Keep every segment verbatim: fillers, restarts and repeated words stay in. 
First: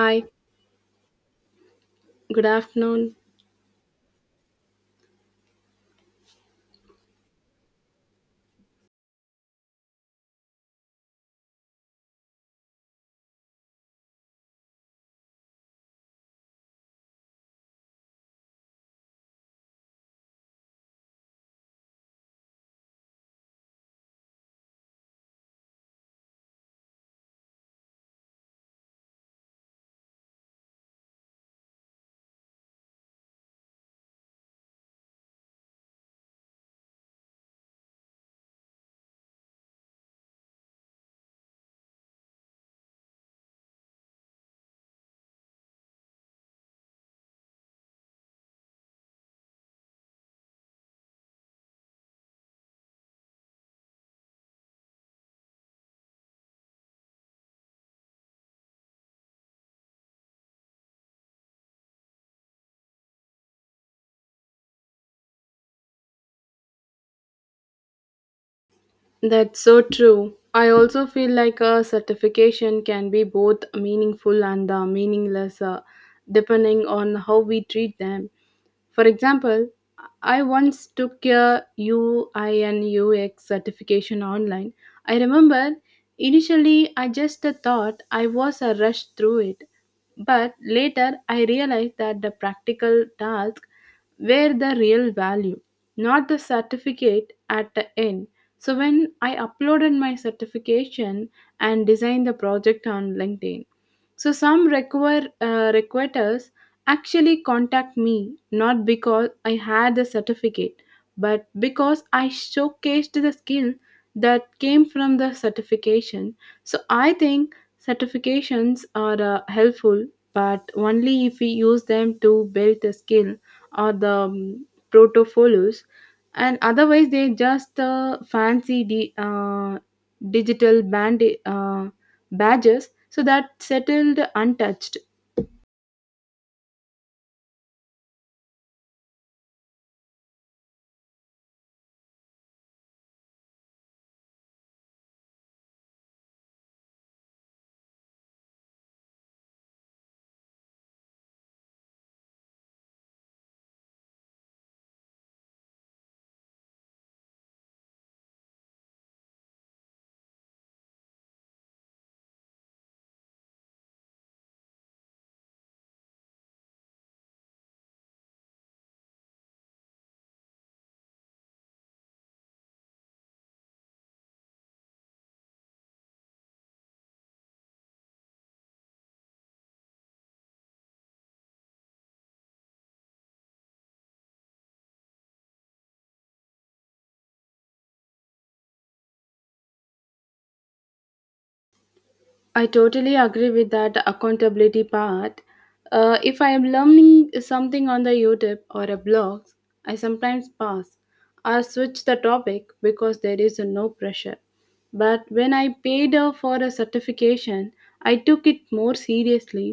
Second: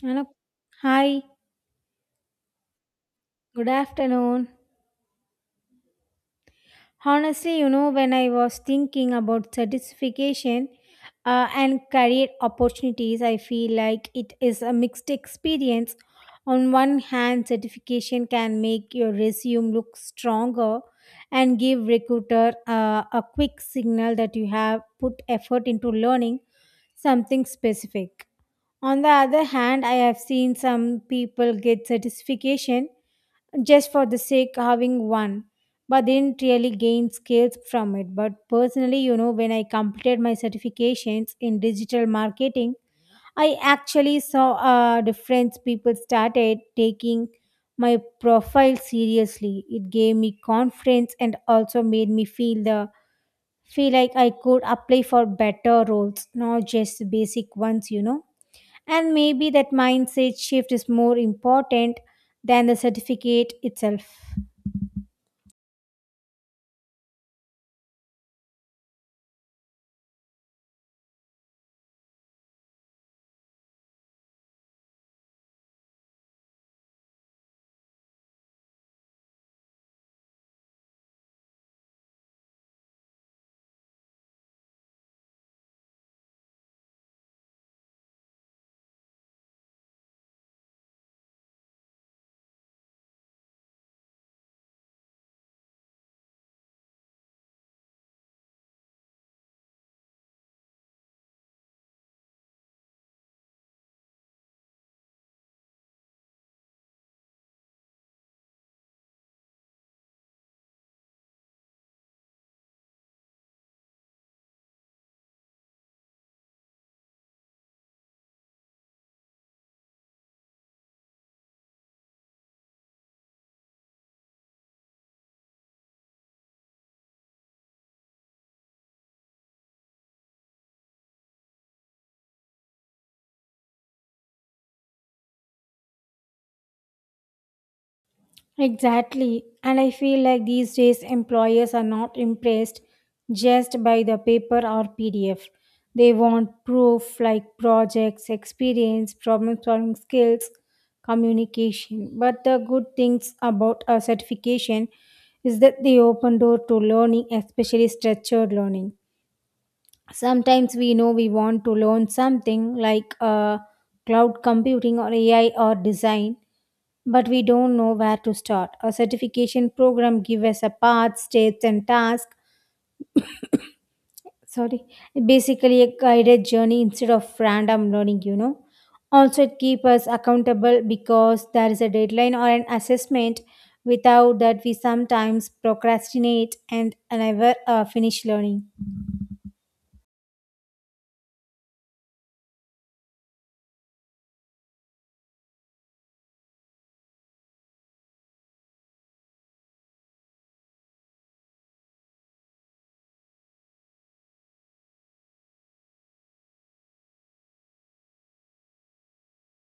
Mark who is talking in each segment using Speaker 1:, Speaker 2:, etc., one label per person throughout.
Speaker 1: Hello. Hi,
Speaker 2: good afternoon.
Speaker 1: good afternoon. Honestly, you know, when I was thinking about certification uh, and career opportunities, I feel like it is a mixed experience. On one hand, certification can make your resume look stronger and give recruiter uh, a quick signal that you have put effort into learning something specific. On the other hand, I have seen some people get certification just for the sake having one but didn't really gain skills from it. But personally, you know, when I completed my certifications in digital marketing, I actually saw a difference. People started taking my profile seriously. It gave me confidence and also made me feel the feel like I could apply for better roles, not just the basic ones, you know. And maybe that mindset shift is more important than the certificate itself.
Speaker 2: That's so true. I also feel like a certification can be both meaningful and uh, meaningless uh, depending on how we treat them. For example, I once took a U I N U X certification online. I remember initially I just thought I was a rush through it, but later I realized that the practical tasks were the real value, not the certificate at the end. So when I uploaded my certification and designed the project on LinkedIn, so some require uh, recruiters actually contact me not because I had the certificate, but because I showcased the skill that came from the certification. So I think certifications are uh, helpful, but only if we use them to build the skill or the um, portfolios, and otherwise they just uh, fancy the uh, digital band. Uh, badges so that settled untouched.
Speaker 1: Exactly. And I feel like these days employers are not impressed just by the paper or P D F. They want proof like projects, experience, problem solving skills, communication. But the good things about a certification is that they open door to learning, especially structured learning. Sometimes we know we want to learn something like uh, cloud computing or A I or design, but we don't know where to start. A certification program gives us a path, steps, and task. Sorry, basically a guided journey instead of random learning, you know. Also, it keeps us accountable because there is a deadline or an assessment. Without that, we sometimes procrastinate and never uh, finish learning.
Speaker 2: I totally agree with that accountability part. Uh, if I am learning something on the YouTube or a blog, I sometimes pass or switch the topic because there is no pressure. But when I paid uh, for a certification, I took it more seriously.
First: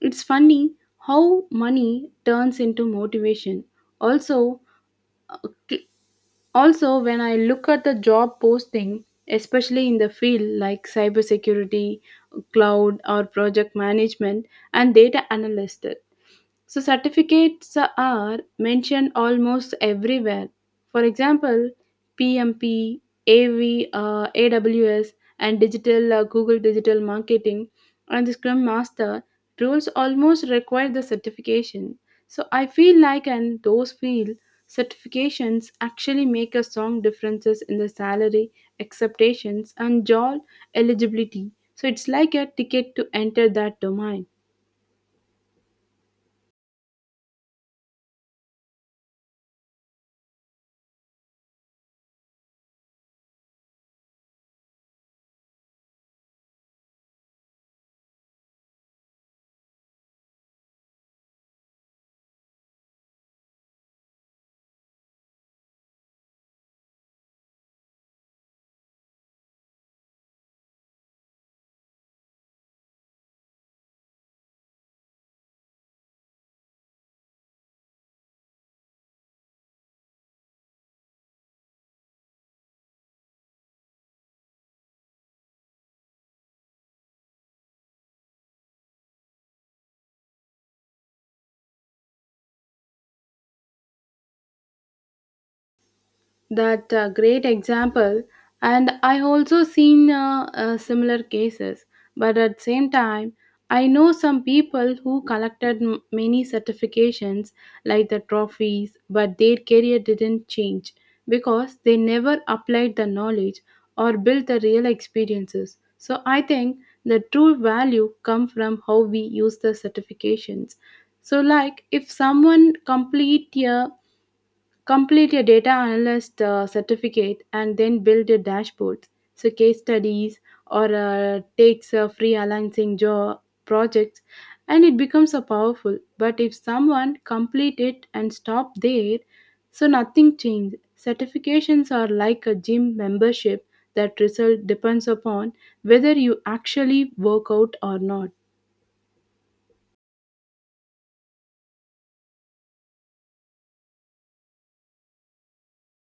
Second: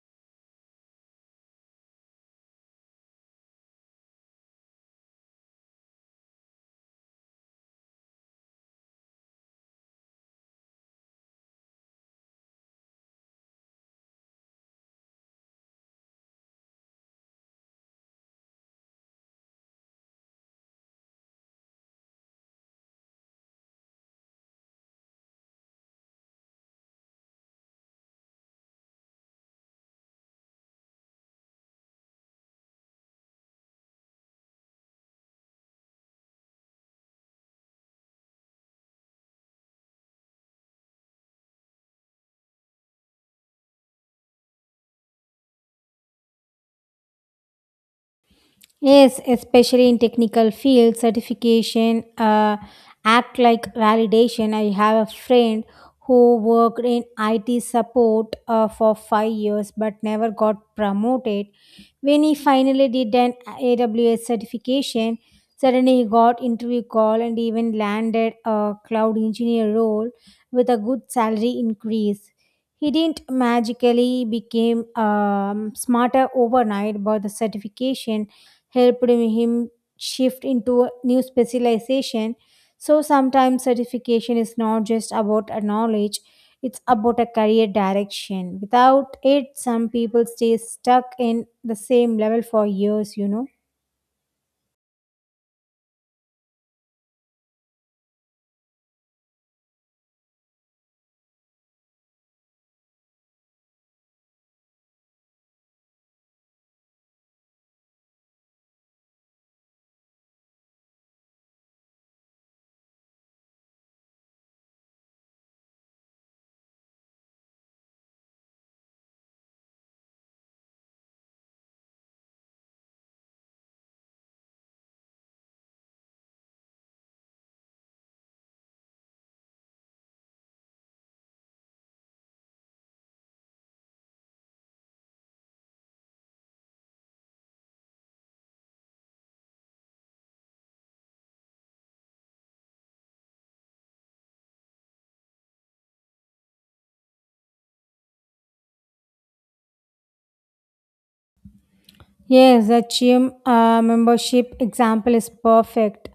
Speaker 2: It's funny how money turns into motivation. also uh, Also, when I look at the job posting, especially in the field like cybersecurity, cloud, or project management and data analyst, so certificates are mentioned almost everywhere. For example, P M P, A V, uh, A W S, and digital uh, Google Digital Marketing, and the Scrum Master roles almost require the certification. So I feel like, and those feel, certifications actually make a strong differences in the salary expectations and job eligibility. So it's like a ticket to enter that domain.
Speaker 1: Yes, especially in technical fields, certification uh, act like validation. I have a friend who worked in I T support uh, for five years but never got promoted. When he finally did an A W S certification, suddenly he got interview call and even landed a cloud engineer role with a good salary increase. He didn't magically became um, smarter overnight, but the certification helped him shift into a new specialization. So sometimes certification is not just about a knowledge, it's about a career direction. Without it, some people stay stuck in the same level for years, you know.
Speaker 2: That uh, great example, and I also seen uh, uh, similar cases. But at same time, I know some people who collected m- many certifications like the trophies, but their career didn't change because they never applied the knowledge or built the real experiences. So I think the true value come from how we use the certifications. So like if someone complete a complete your data analyst uh, certificate and then build your dashboards. So case studies or uh, takes uh, freelancing job projects, and it becomes a powerful. But if someone complete it and stop there, so nothing changed. Certifications are like a gym membership. That result depends upon whether you actually work out or not.
Speaker 1: Yes, the gym uh, membership example is perfect.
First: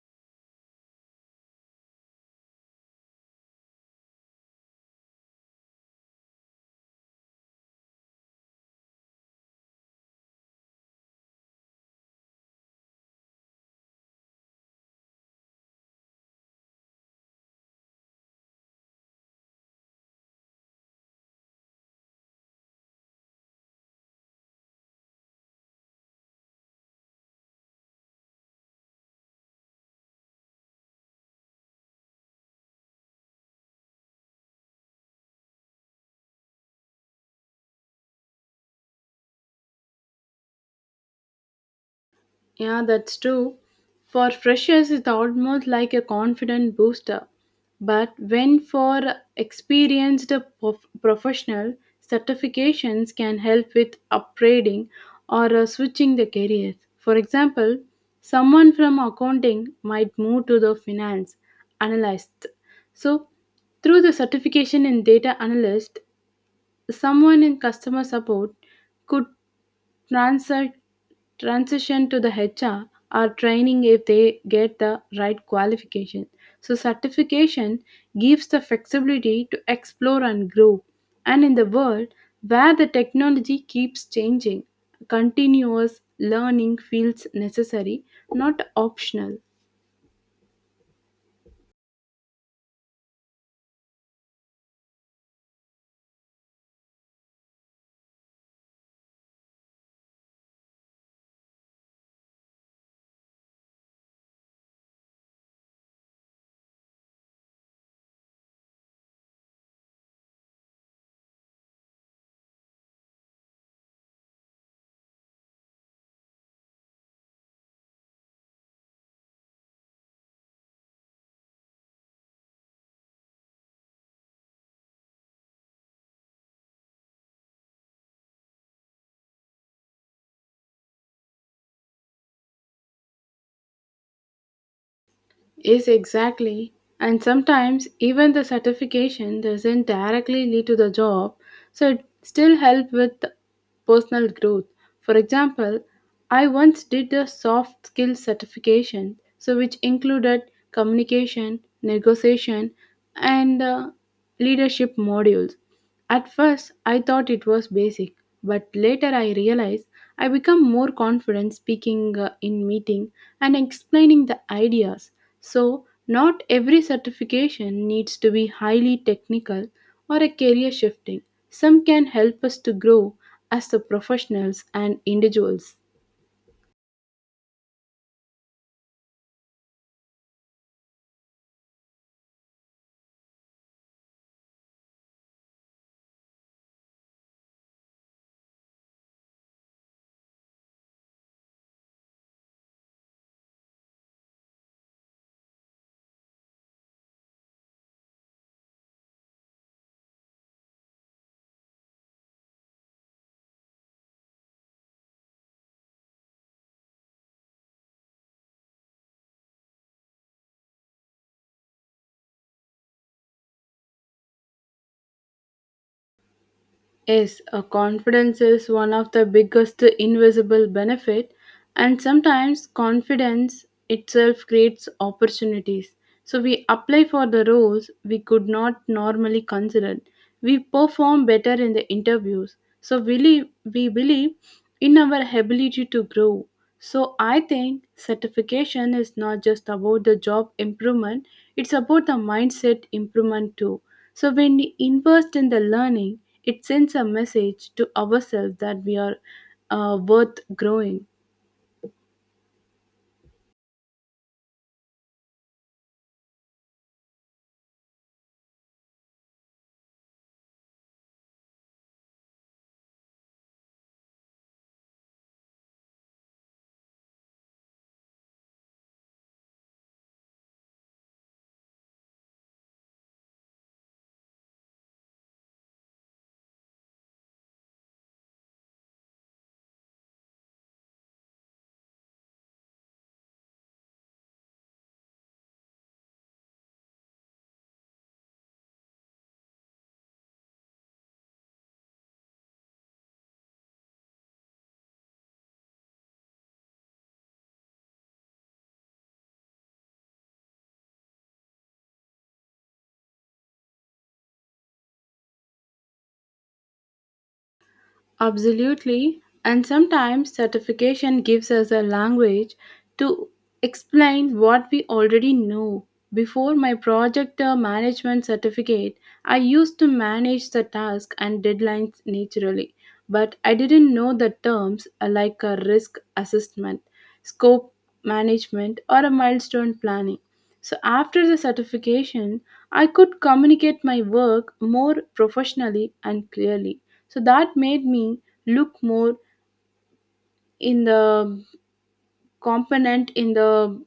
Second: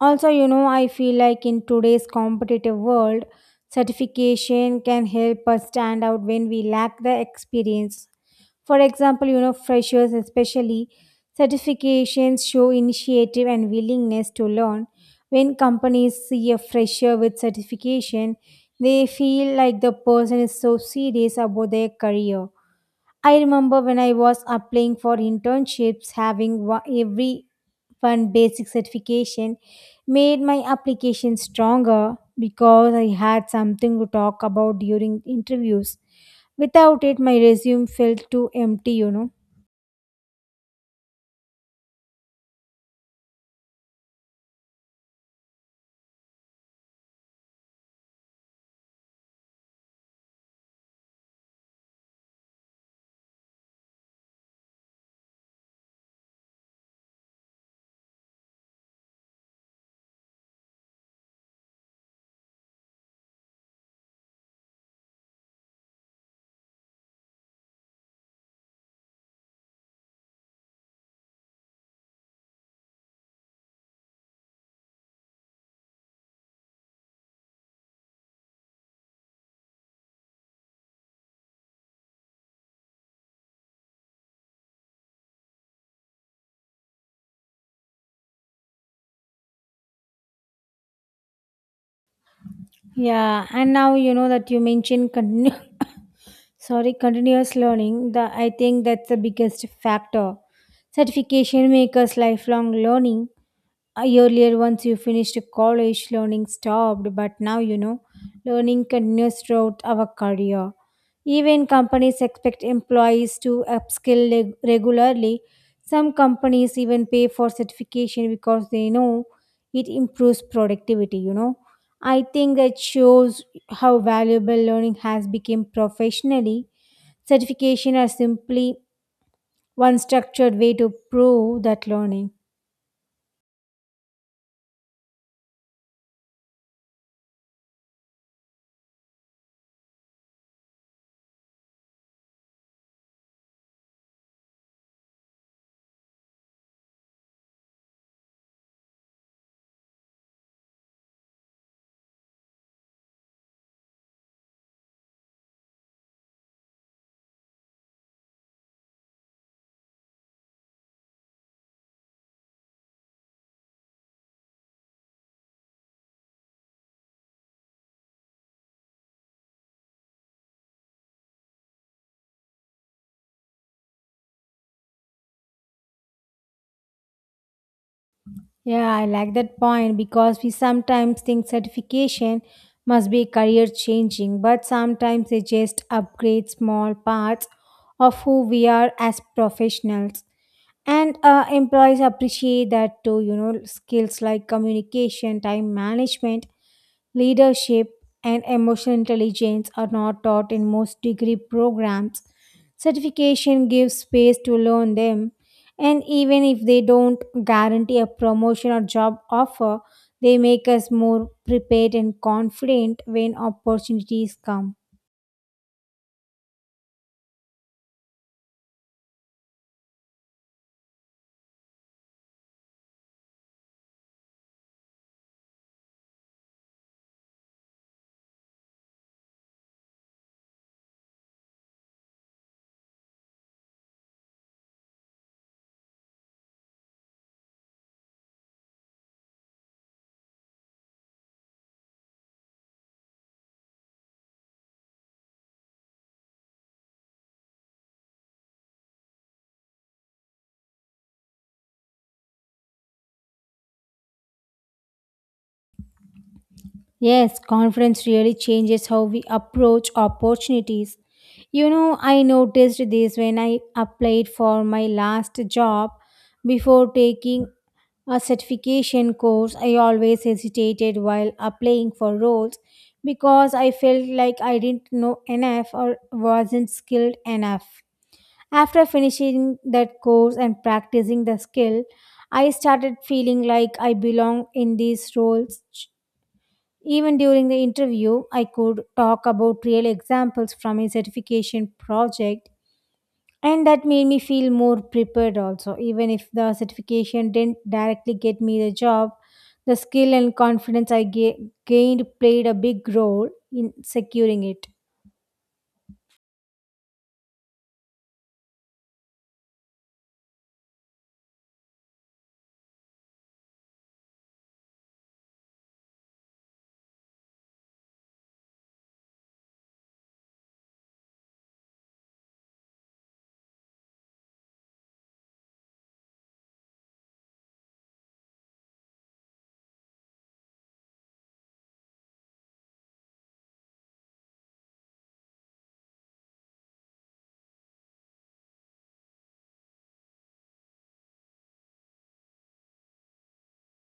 Speaker 1: Also, you know, I feel like in today's competitive world, certification can help us stand out when we lack the experience. For example, you know, freshers especially, certifications show initiative and willingness to learn. When companies see a fresher with certification, they feel like the person is so serious about their career. I remember when I was applying for internships, having wa- every one basic certification made my application stronger because I had something to talk about during interviews. Without it, my resume felt too empty, you know.
Speaker 2: Yeah, that's true. For freshers, it's almost like a confident booster. But when for experienced prof- professional, certifications can help with upgrading or uh, switching the careers. For example, someone from accounting might move to the finance analyst. So through the certification in data analyst, someone in customer support could transi- transition to the H R or training if they get the right qualification. So certification gives the flexibility to explore and grow. And in the world where the technology keeps changing, continuous learning feels necessary, not optional.
Speaker 1: Yeah, and now you know that you mentioned continue. Sorry, continuous learning, the I think that's the biggest factor. Certification makers lifelong learning. Uh, earlier once you finished college learning stopped, but now, you know, learning continues throughout our career. Even companies expect employees to upskill leg- regularly. Some companies even pay for certification because they know it improves productivity, you know. I think that shows how valuable learning has become professionally. Certification are simply one structured way to prove that learning.
Speaker 2: Yes, exactly. And sometimes even the certification doesn't directly lead to the job, so it still help with personal growth. For example, I once did a soft skills certification, so which included communication, negotiation, and uh, leadership modules. At first, I thought it was basic, but later I realized I become more confident speaking uh, in meeting and explaining the ideas. So not every certification needs to be highly technical or a career shifting. Some can help us to grow as the professionals and individuals.
Speaker 1: Yeah, I like that point because we sometimes think certification must be career changing, but sometimes they just upgrade small parts of who we are as professionals. And uh, employees appreciate that too, you know. Skills like communication, time management, leadership, and emotional intelligence are not taught in most degree programs. Certification gives space to learn them, and even if they don't guarantee a promotion or job offer, they make us more prepared and confident when opportunities come.
Speaker 2: Yes, a confidence is one of the biggest invisible benefit, and sometimes confidence itself creates opportunities. So we apply for the roles we could not normally consider. We perform better in the interviews. So we, li- we believe in our ability to grow. So I think certification is not just about the job improvement, it's about the mindset improvement too. So when we invest in the learning, it sends a message to ourselves that we are uh, worth growing.
Speaker 1: Yes, confidence really changes how we approach opportunities. You know, I noticed this when I applied for my last job. Before taking a certification course, I always hesitated while applying for roles because I felt like I didn't know enough or wasn't skilled enough. After finishing that course and practicing the skill, I started feeling like I belong in these roles. Even during the interview, I could talk about real examples from a certification project, and that made me feel more prepared also. Even if the certification didn't directly get me the job, the skill and confidence I ga- gained played a big role in securing it.
Speaker 2: Absolutely. And sometimes certification gives us a language to explain what we already know. Before my project uh, management certificate, I used to manage the task and deadlines naturally, but I didn't know the terms uh, like a risk assessment, scope management, or a milestone planning. So after the certification, I could communicate my work more professionally and clearly, so that made me look more in the component in the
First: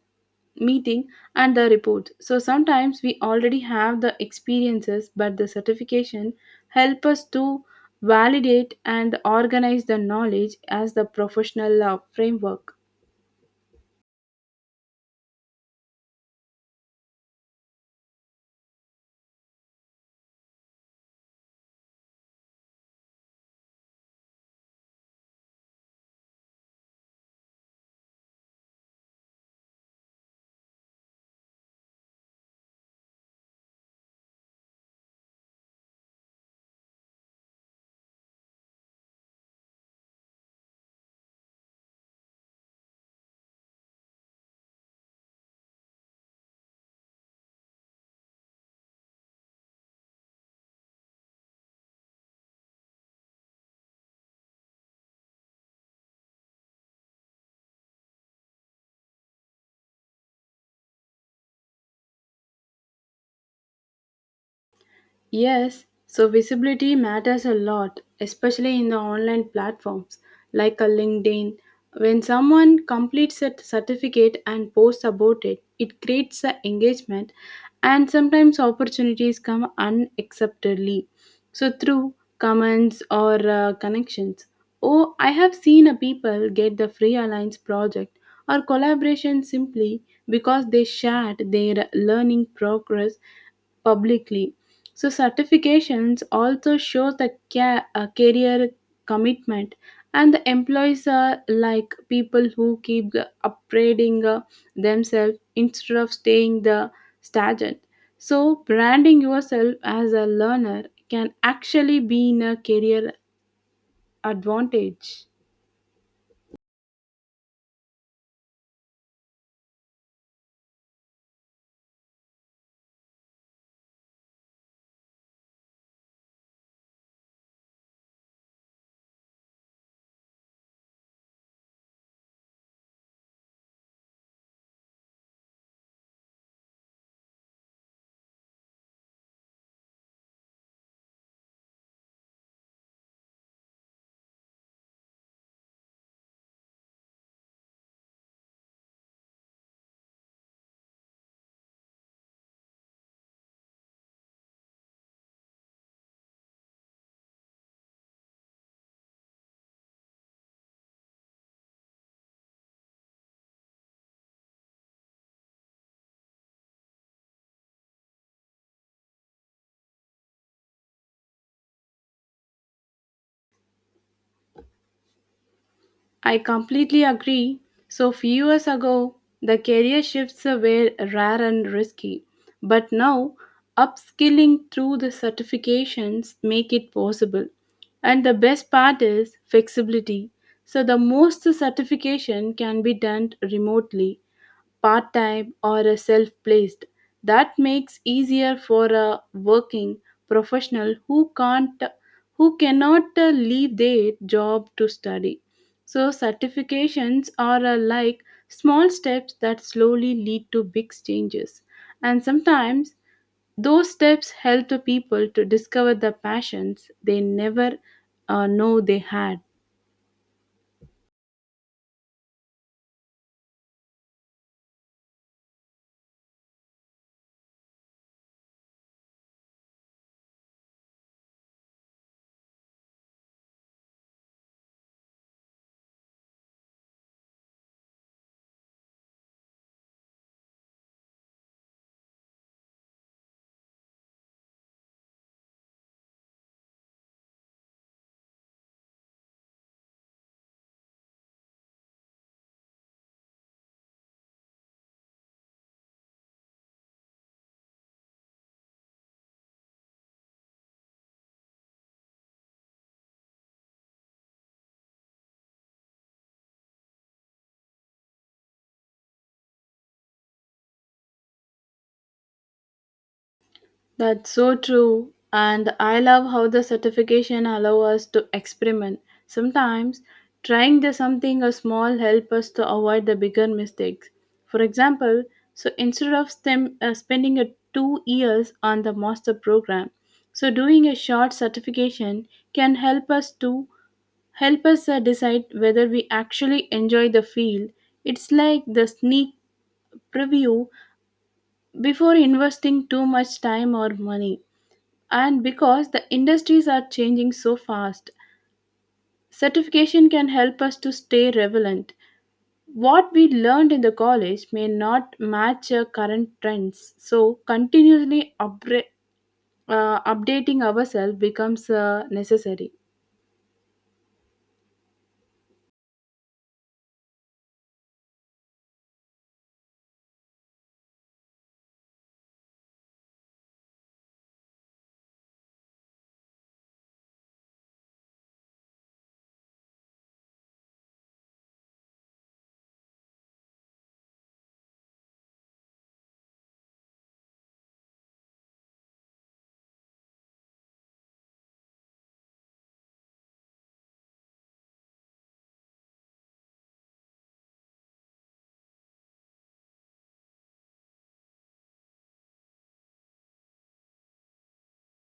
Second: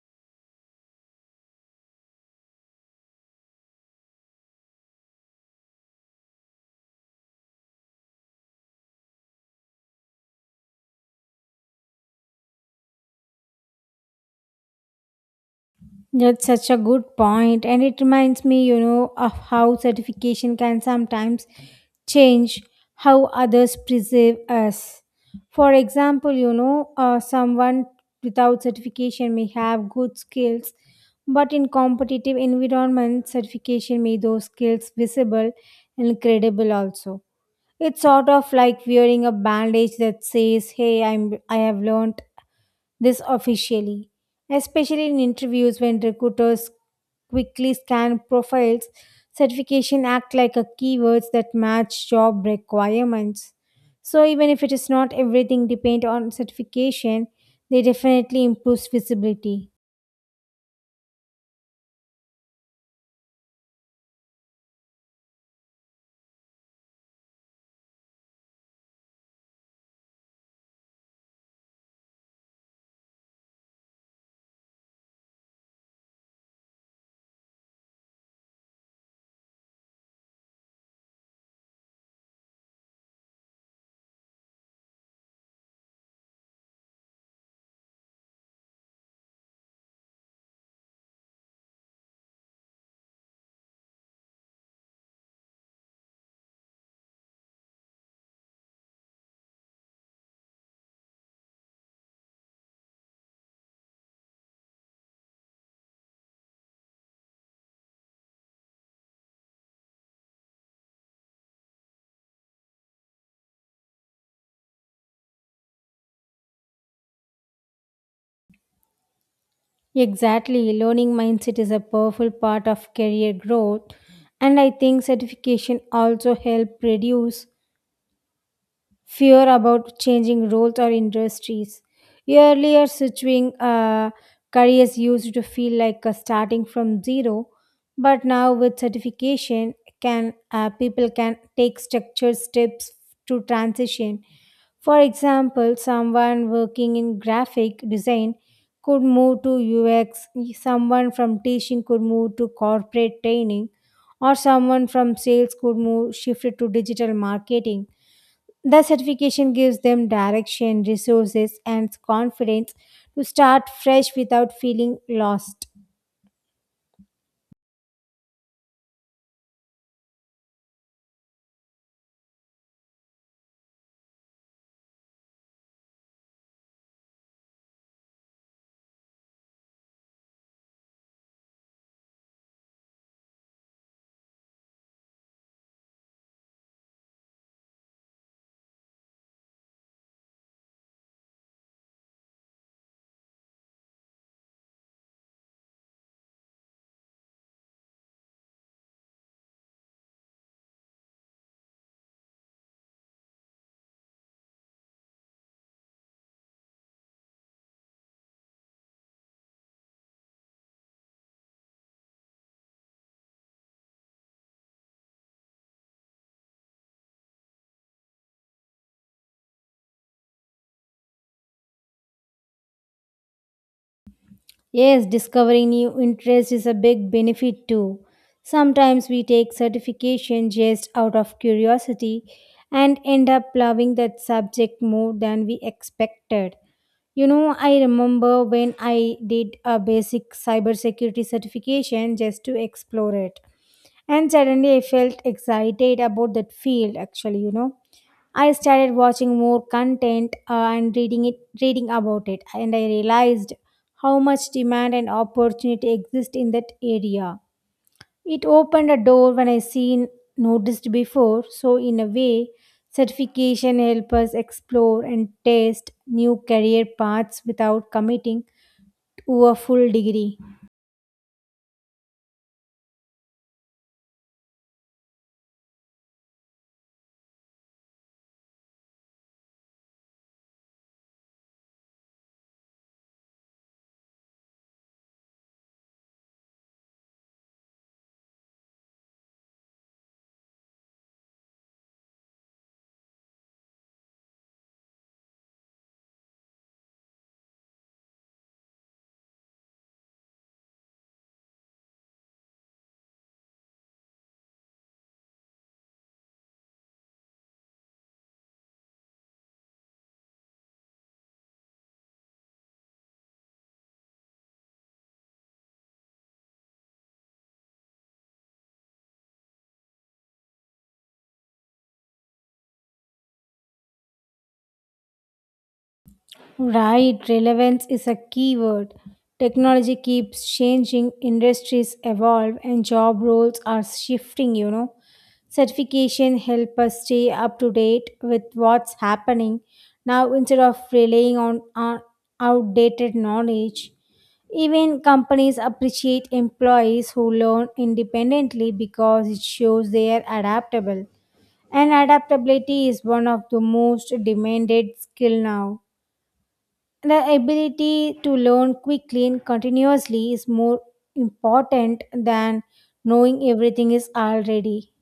Speaker 2: meeting and the report. So sometimes we already have the experiences, but the certification help us to validate and organize the knowledge as the professional uh, framework.
Speaker 1: That's such a good point, and it reminds me, you know, of how certification can sometimes change how others perceive us. For example, you know, uh, someone without certification may have good skills, but in competitive environment, certification made those skills visible and credible. Also, it's sort of like wearing a bandage that says, "Hey, I'm I have learned." This officially, especially in interviews when recruiters quickly scan profiles. Certification act like a keywords that match job requirements. So even if it is not everything depend on certification, they definitely improves visibility.
Speaker 2: Yes, so visibility matters a lot, especially in the online platforms like a LinkedIn. When someone completes a certificate and posts about it, it creates the engagement, and sometimes opportunities come unacceptably so through comments or uh, connections. Oh, I have seen a people get the free alliance project or collaboration simply because they shared their learning progress publicly. So certifications also show the ca- uh, career commitment, and the employees are like people who keep uh, upgrading uh, themselves instead of staying the stagnant. So branding yourself as a learner can actually be in a career advantage.
Speaker 1: Exactly, learning mindset is a powerful part of career growth, and I think certification also help reduce fear about changing roles or industries. Earlier, switching uh, careers used to feel like uh, starting from zero, but now with certification, can uh, people can take structured steps to transition. For example, someone working in graphic design could move to U X, someone from teaching could move to corporate training, or someone from sales could move shifted to digital marketing. The certification gives them direction, resources, and confidence to start fresh without feeling lost.
Speaker 2: I completely agree. So few years ago, the career shifts were rare and risky, but now upskilling through the certifications make it possible. And the best part is flexibility. So the most certification can be done remotely, part time or a self placed, that makes easier for a working professional who can't who cannot uh, leave their job to study. So certifications are uh, like small steps that slowly lead to big changes, and sometimes those steps help the people to discover the passions they never uh, know they had.
Speaker 1: Yes, discovering new interests is a big benefit too. Sometimes we take certification just out of curiosity and end up loving that subject more than we expected. You know, I remember when I did a basic cybersecurity certification just to explore it. And suddenly I felt excited about that field actually, you know. I started watching more content uh, and reading it reading about it, and I realized how much demand and opportunity exist in that area. It opened a door when I seen noticed before, so in a way, certification help us explore and test new career paths without committing to a full degree.
Speaker 2: That's so true. And I love how the certification allow us to experiment. Sometimes trying the something a small help us to avoid the bigger mistakes. For example, so instead of stem, uh, spending a two years on the master program, so doing a short certification can help us to help us uh, decide whether we actually enjoy the field. It's like the sneak preview before investing too much time or money. And because the industries are changing so fast, certification can help us to stay relevant. What we learned in the college may not match our current trends, so continually upgra- uh, updating ourselves becomes uh, necessary.
Speaker 1: Right, relevance is a key word. Technology keeps changing, industries evolve, and job roles are shifting, you know. Certification help us stay up to date with what's happening. Now, instead of relying on on outdated knowledge, even companies appreciate employees who learn independently because it shows they are adaptable. And adaptability is one of the most demanded skill now. The ability to learn quickly and continuously is more important than knowing everything is already.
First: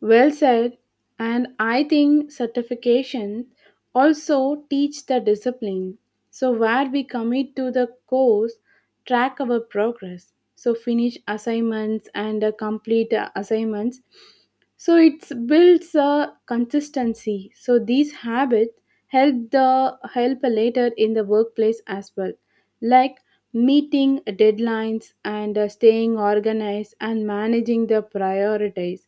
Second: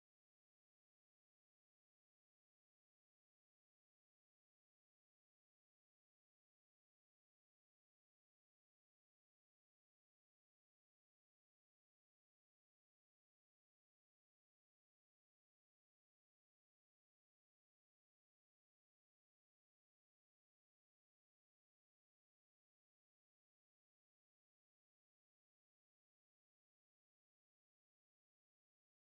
Speaker 2: Well said. And I think certification also teach the discipline. So where we commit to the course, track our progress. So finish assignments and uh, complete uh, assignments. So it builds a consistency. So these habits help the help later in the workplace as well, like meeting deadlines and uh, staying organized and managing the priorities.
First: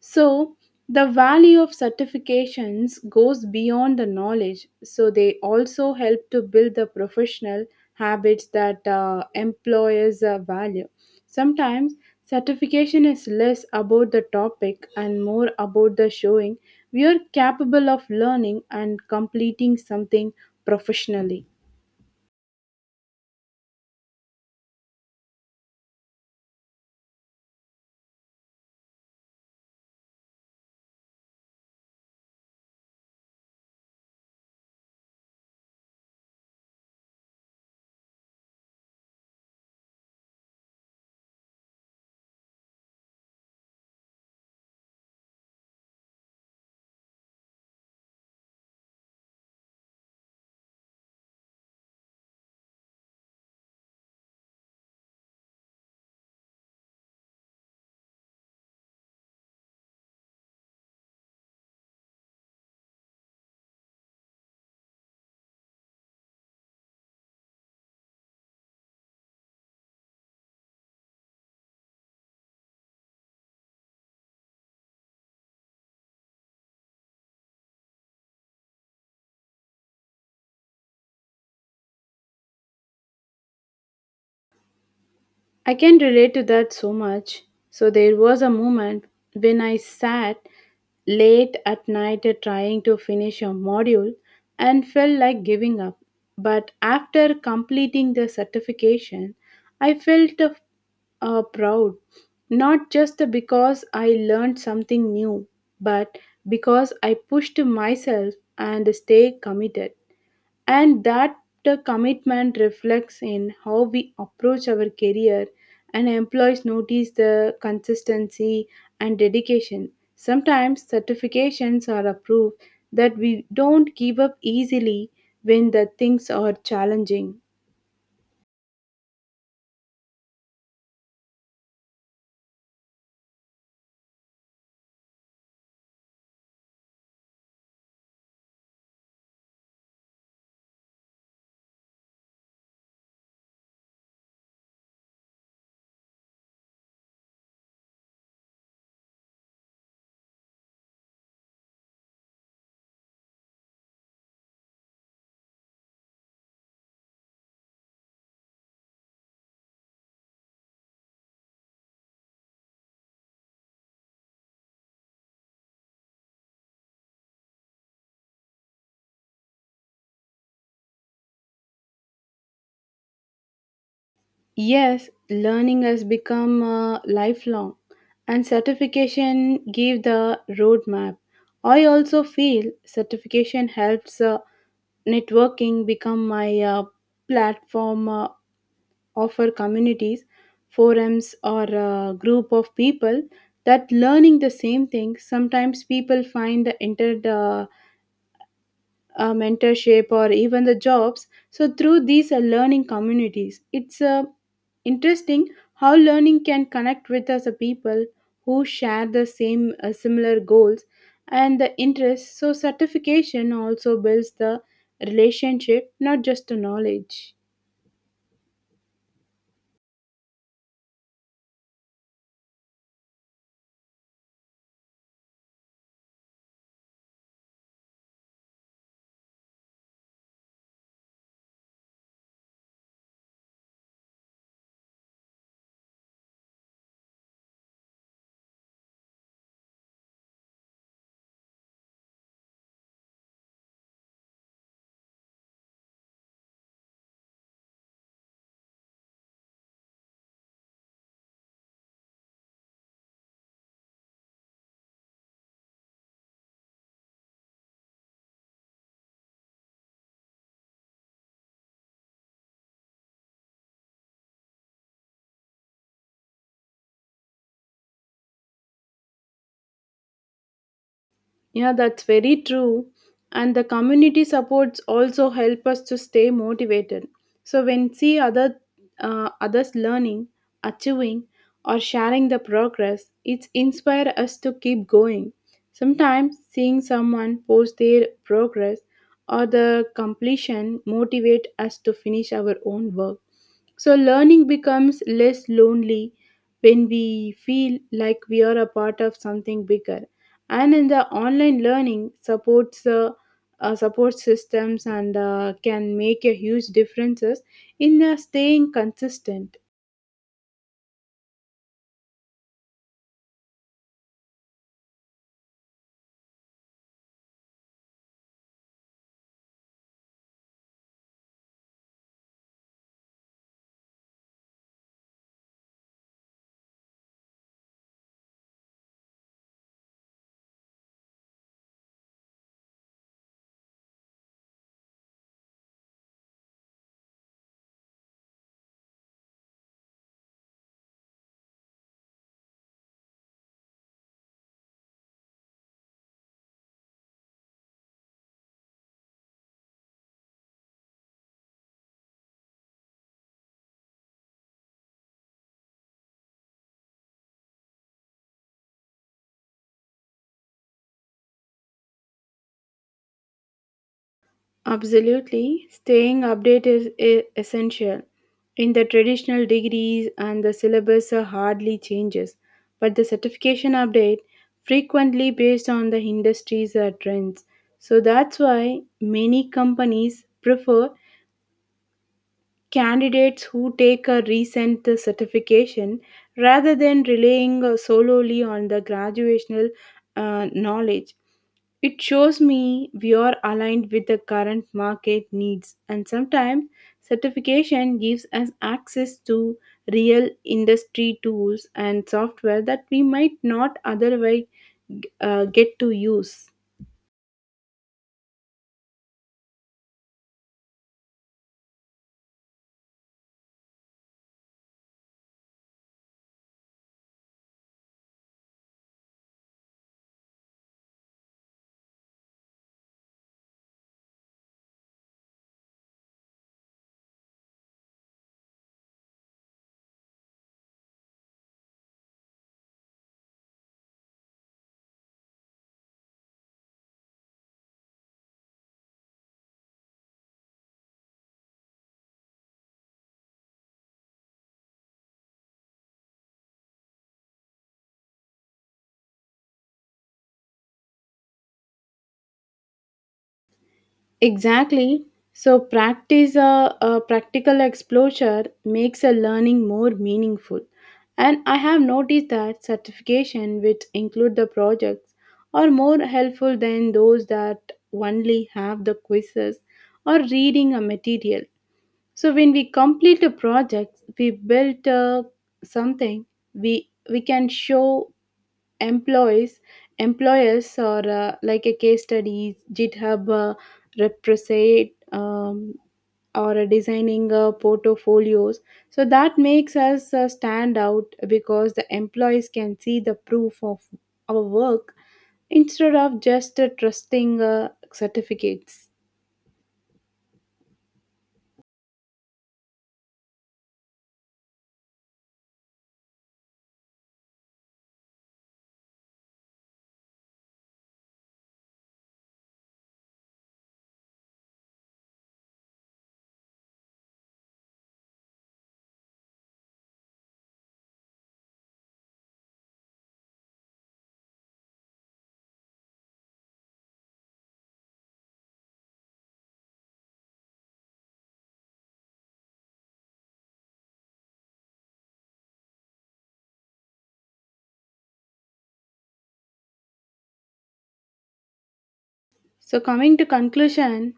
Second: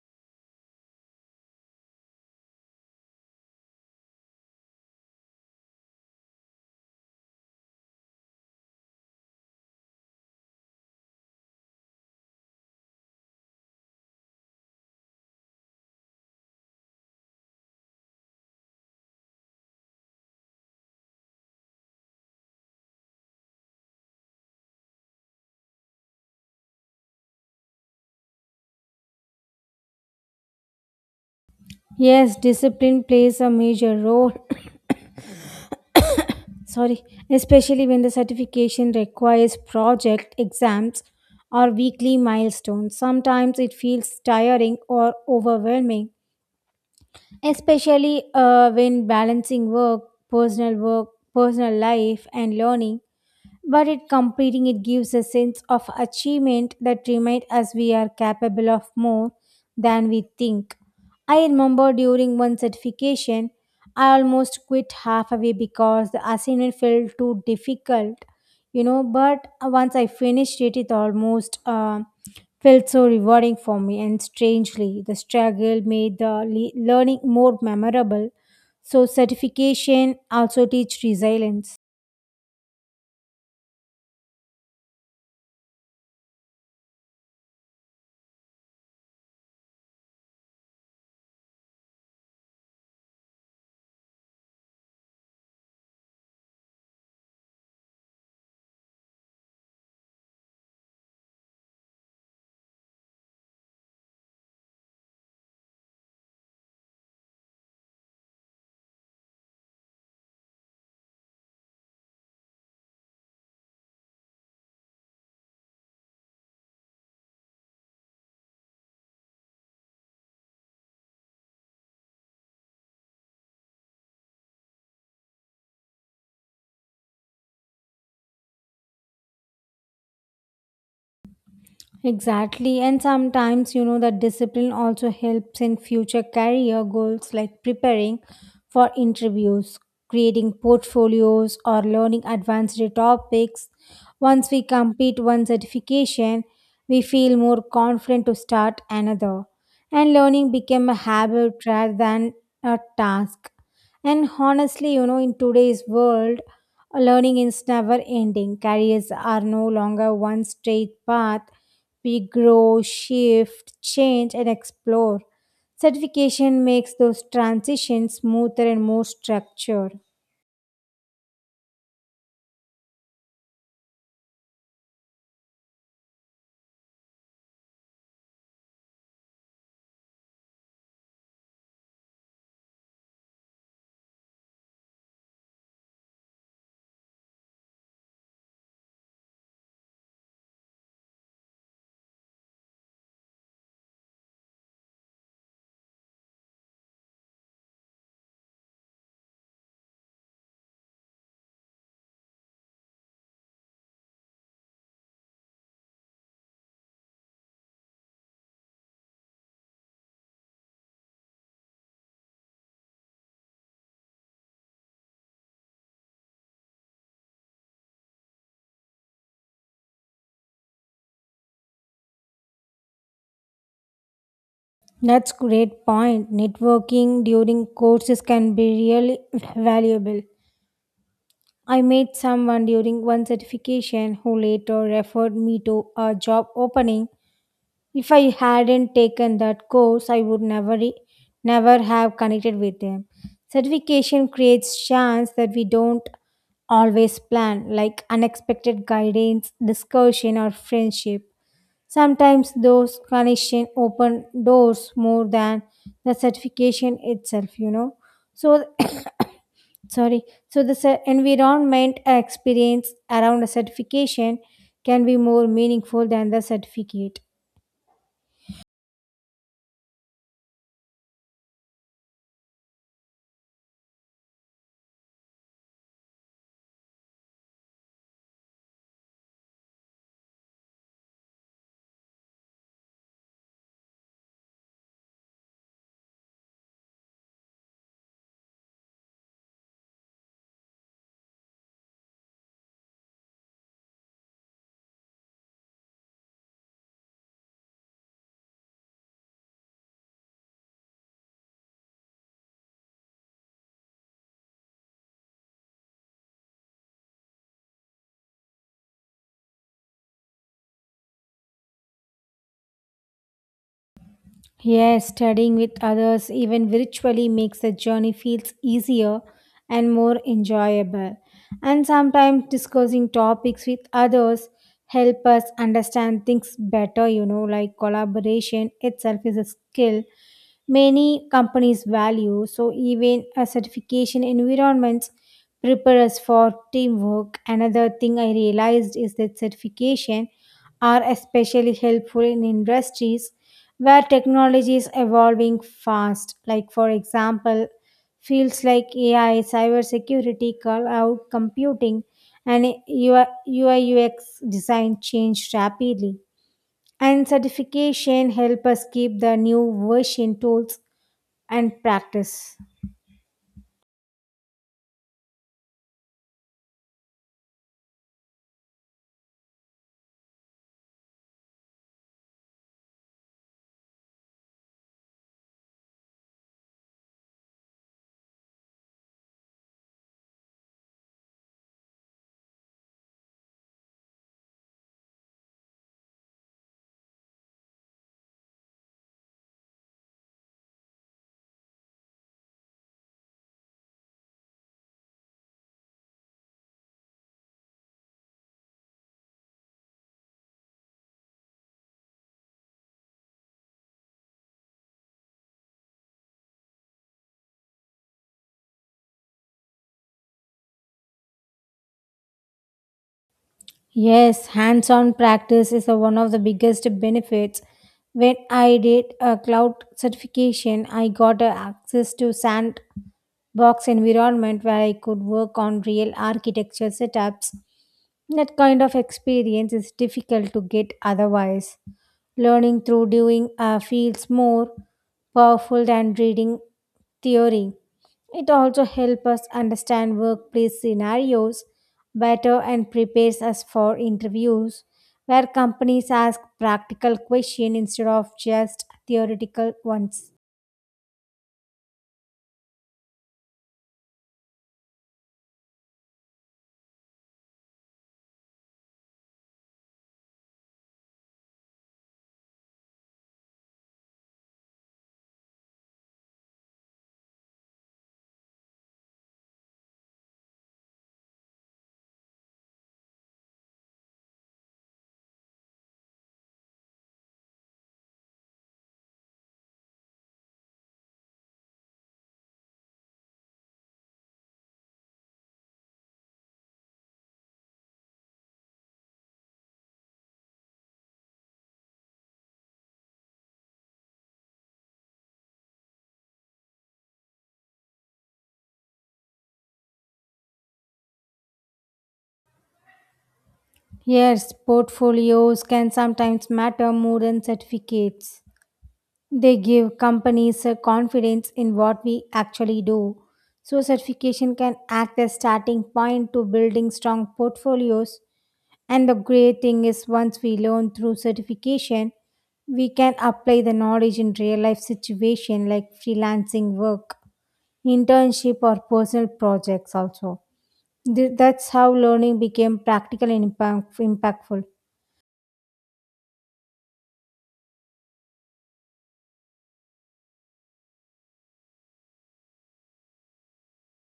Speaker 2: So the value of certifications goes beyond the knowledge. So they also help to build the professional habits that uh, employers uh, value. Sometimes, certification is less about the topic and more about the showing we are capable of learning and completing something professionally.
Speaker 1: Yes, discipline plays a major role. Sorry, especially when the certification requires project exams or weekly milestones. Sometimes it feels tiring or overwhelming, especially uh, when balancing work, personal work, personal life, and learning, but it completing it gives a sense of achievement that reminds us we are capable of more than we think. I remember during one certification I almost quit halfway because the assignment felt too difficult, you know. But once I finished it, it almost uh, felt so rewarding for me, and strangely the struggle made the le- learning more memorable. So certification also teach resilience.
Speaker 2: I can relate to that so much. So there was a moment when I sat late at night trying to finish a module and felt like giving up. But after completing the certification, I felt uh, uh, proud, not just because I learned something new, but because I pushed myself and stayed committed, and that the commitment reflects in how we approach our career, and employees notice the consistency and dedication. Sometimes certifications are approved that we don't give up easily when the things are challenging.
Speaker 1: Exactly. And sometimes, you know, that discipline also helps in future career goals like preparing for interviews, creating portfolios, or learning advanced topics. Once we complete one certification, we feel more confident to start another. And learning became a habit rather than a task. And honestly, you know, in today's world, learning is never ending. Careers are no longer one straight path. We grow, shift, change, and explore. Certification makes those transitions smoother and more structured.
Speaker 2: Yes, learning has become uh, lifelong, and certification give the roadmap. I also feel certification helps uh, networking become my uh, platform uh, offer communities, forums, or a group of people that learning the same thing. Sometimes people find the uh, mentorship or even the jobs so through these uh, learning communities. It's uh, interesting how learning can connect with us uh, people who share the same uh, similar goals and the interests. So certification also builds the relationship, not just the knowledge.
Speaker 1: That's great point. Networking during courses can be really valuable. I met someone during one certification who later referred me to a job opening. If I hadn't taken that course, I would never e- never have connected with them. Certification creates chance that we don't always plan, like unexpected guidance, discussion, or friendship. Sometimes those connections open doors more than the certification itself, you know. So, sorry. So, the cer- environment experience around a certification can be more meaningful than the certificate.
Speaker 2: Yeah, that's very true. And the community supports also help us to stay motivated. So when see other uh, others learning, achieving, or sharing the progress, it inspires us to keep going. Sometimes seeing someone post their progress or the completion motivate us to finish our own work. So learning becomes less lonely when we feel like we are a part of something bigger, and in the online learning supports uh, uh, support systems and uh, can make a huge differences in uh, staying consistent.
Speaker 1: Yes, studying with others, even virtually, makes the journey feels easier and more enjoyable. And sometimes discussing topics with others help us understand things better, you know, like collaboration itself is a skill many companies value. So even a certification environments prepare us for teamwork. Another thing I realized is that certification are especially helpful in industries where technology is evolving fast. Like, for example, fields like A I, cybersecurity, cloud computing, and U I U X design change rapidly. And certification help us keep the new version tools and practice.
Speaker 2: Absolutely, staying updated is e- essential. In the traditional degrees and the syllabus uh, hardly changes, but the certification update frequently based on the industry's uh, trends. So that's why many companies prefer candidates who take a recent certification rather than relying solely on the graduational uh, knowledge. It shows me we are aligned with the current market needs, and sometimes certification gives us access to real industry tools and software that we might not otherwise uh, get to use.
Speaker 1: Yes, hands on practice is a- one of the biggest benefits. When I did a cloud certification, I got a access to sandbox environment where I could work on real architecture setups. That kind of experience is difficult to get otherwise. Learning through doing uh, feels more powerful than reading theory. It also helps us understand workplace scenarios better and prepares us for interviews where companies ask practical questions instead of just theoretical ones.
Speaker 2: Exactly. So practice a, a practical exposure makes a learning more meaningful. And I have noticed that certification which include the projects are more helpful than those that only have the quizzes or reading a material. So when we complete a project, we built uh, something we we can show employees employers or uh, like a case studies github uh, represent um, or uh, designing uh, portfolios, so that makes us uh, stand out because the employees can see the proof of our work instead of just uh, trusting uh, certificates.
Speaker 1: Yes, portfolios can sometimes matter more than certificates. They give companies a confidence in what we actually do. So, certification can act as starting point to building strong portfolios. And the great thing is, once we learn through certification, we can apply the knowledge in real life situation like freelancing work, internship, or personal projects. Also, Th- that's how learning became practical and impact- impactful.
Speaker 2: So coming to conclusion,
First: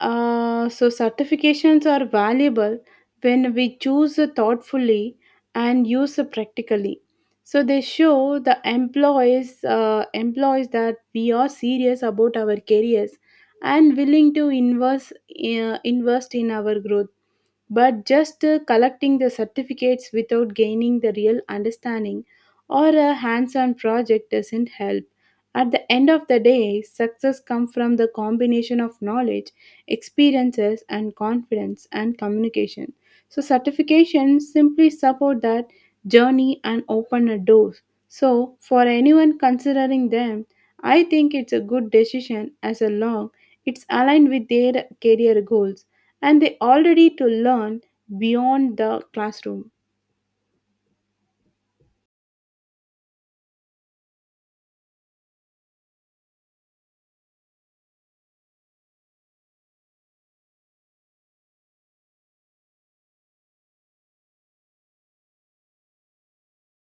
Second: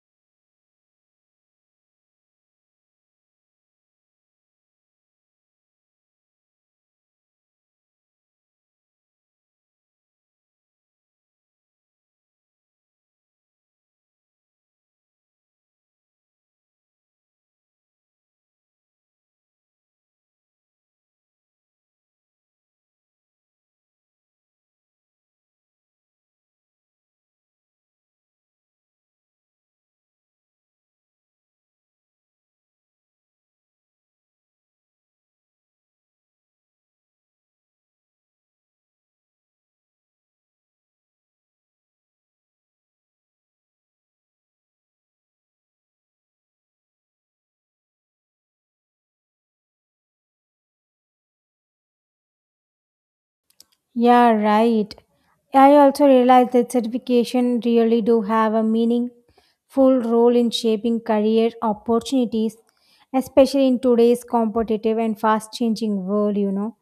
Speaker 2: uh, so certifications are valuable when we choose thoughtfully and use practically. So they show the employees uh, employees that we are serious about our careers and willing to invest uh, invest in our growth. But just uh, collecting the certificates without gaining the real understanding or a hands on project doesn't help. At the end of the day, success comes from the combination of knowledge, experiences, and confidence and communication. So certifications simply support that journey and open a door. So for anyone considering them, I think it's a good decision as a long it's aligned with their career goals, and they already to learn beyond the classroom.
Speaker 1: Yeah, right. I also realized that certification really do have a meaningful role in shaping career opportunities, especially in today's competitive and fast changing world, you know.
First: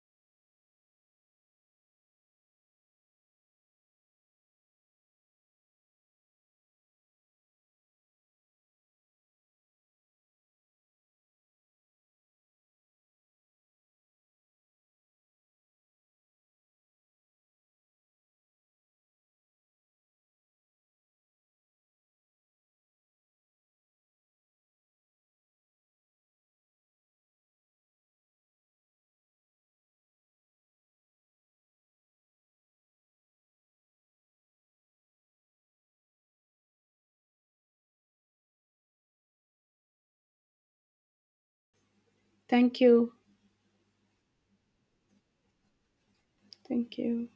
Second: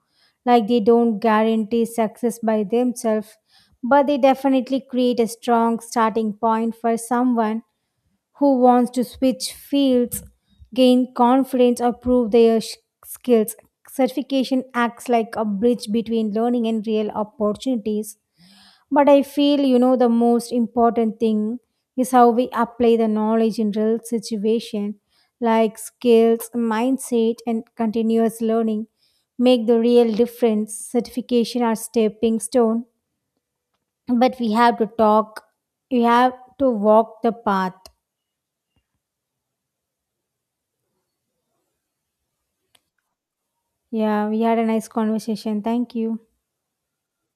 Speaker 1: Like they don't guarantee success by themselves, but they definitely create a strong starting point for someone who wants to switch fields, gain confidence, or prove their sh- skills. Certification acts like a bridge between learning and real opportunities. But I feel, you know, the most important thing is how we apply the knowledge in real situation, like skills, mindset, and continuous learning make the real difference. Certification are stepping stone, but we have to talk, we have to walk the path.
Speaker 2: Thank you.
Speaker 1: Yeah, we had a nice conversation. Thank you.
Speaker 2: Thank you.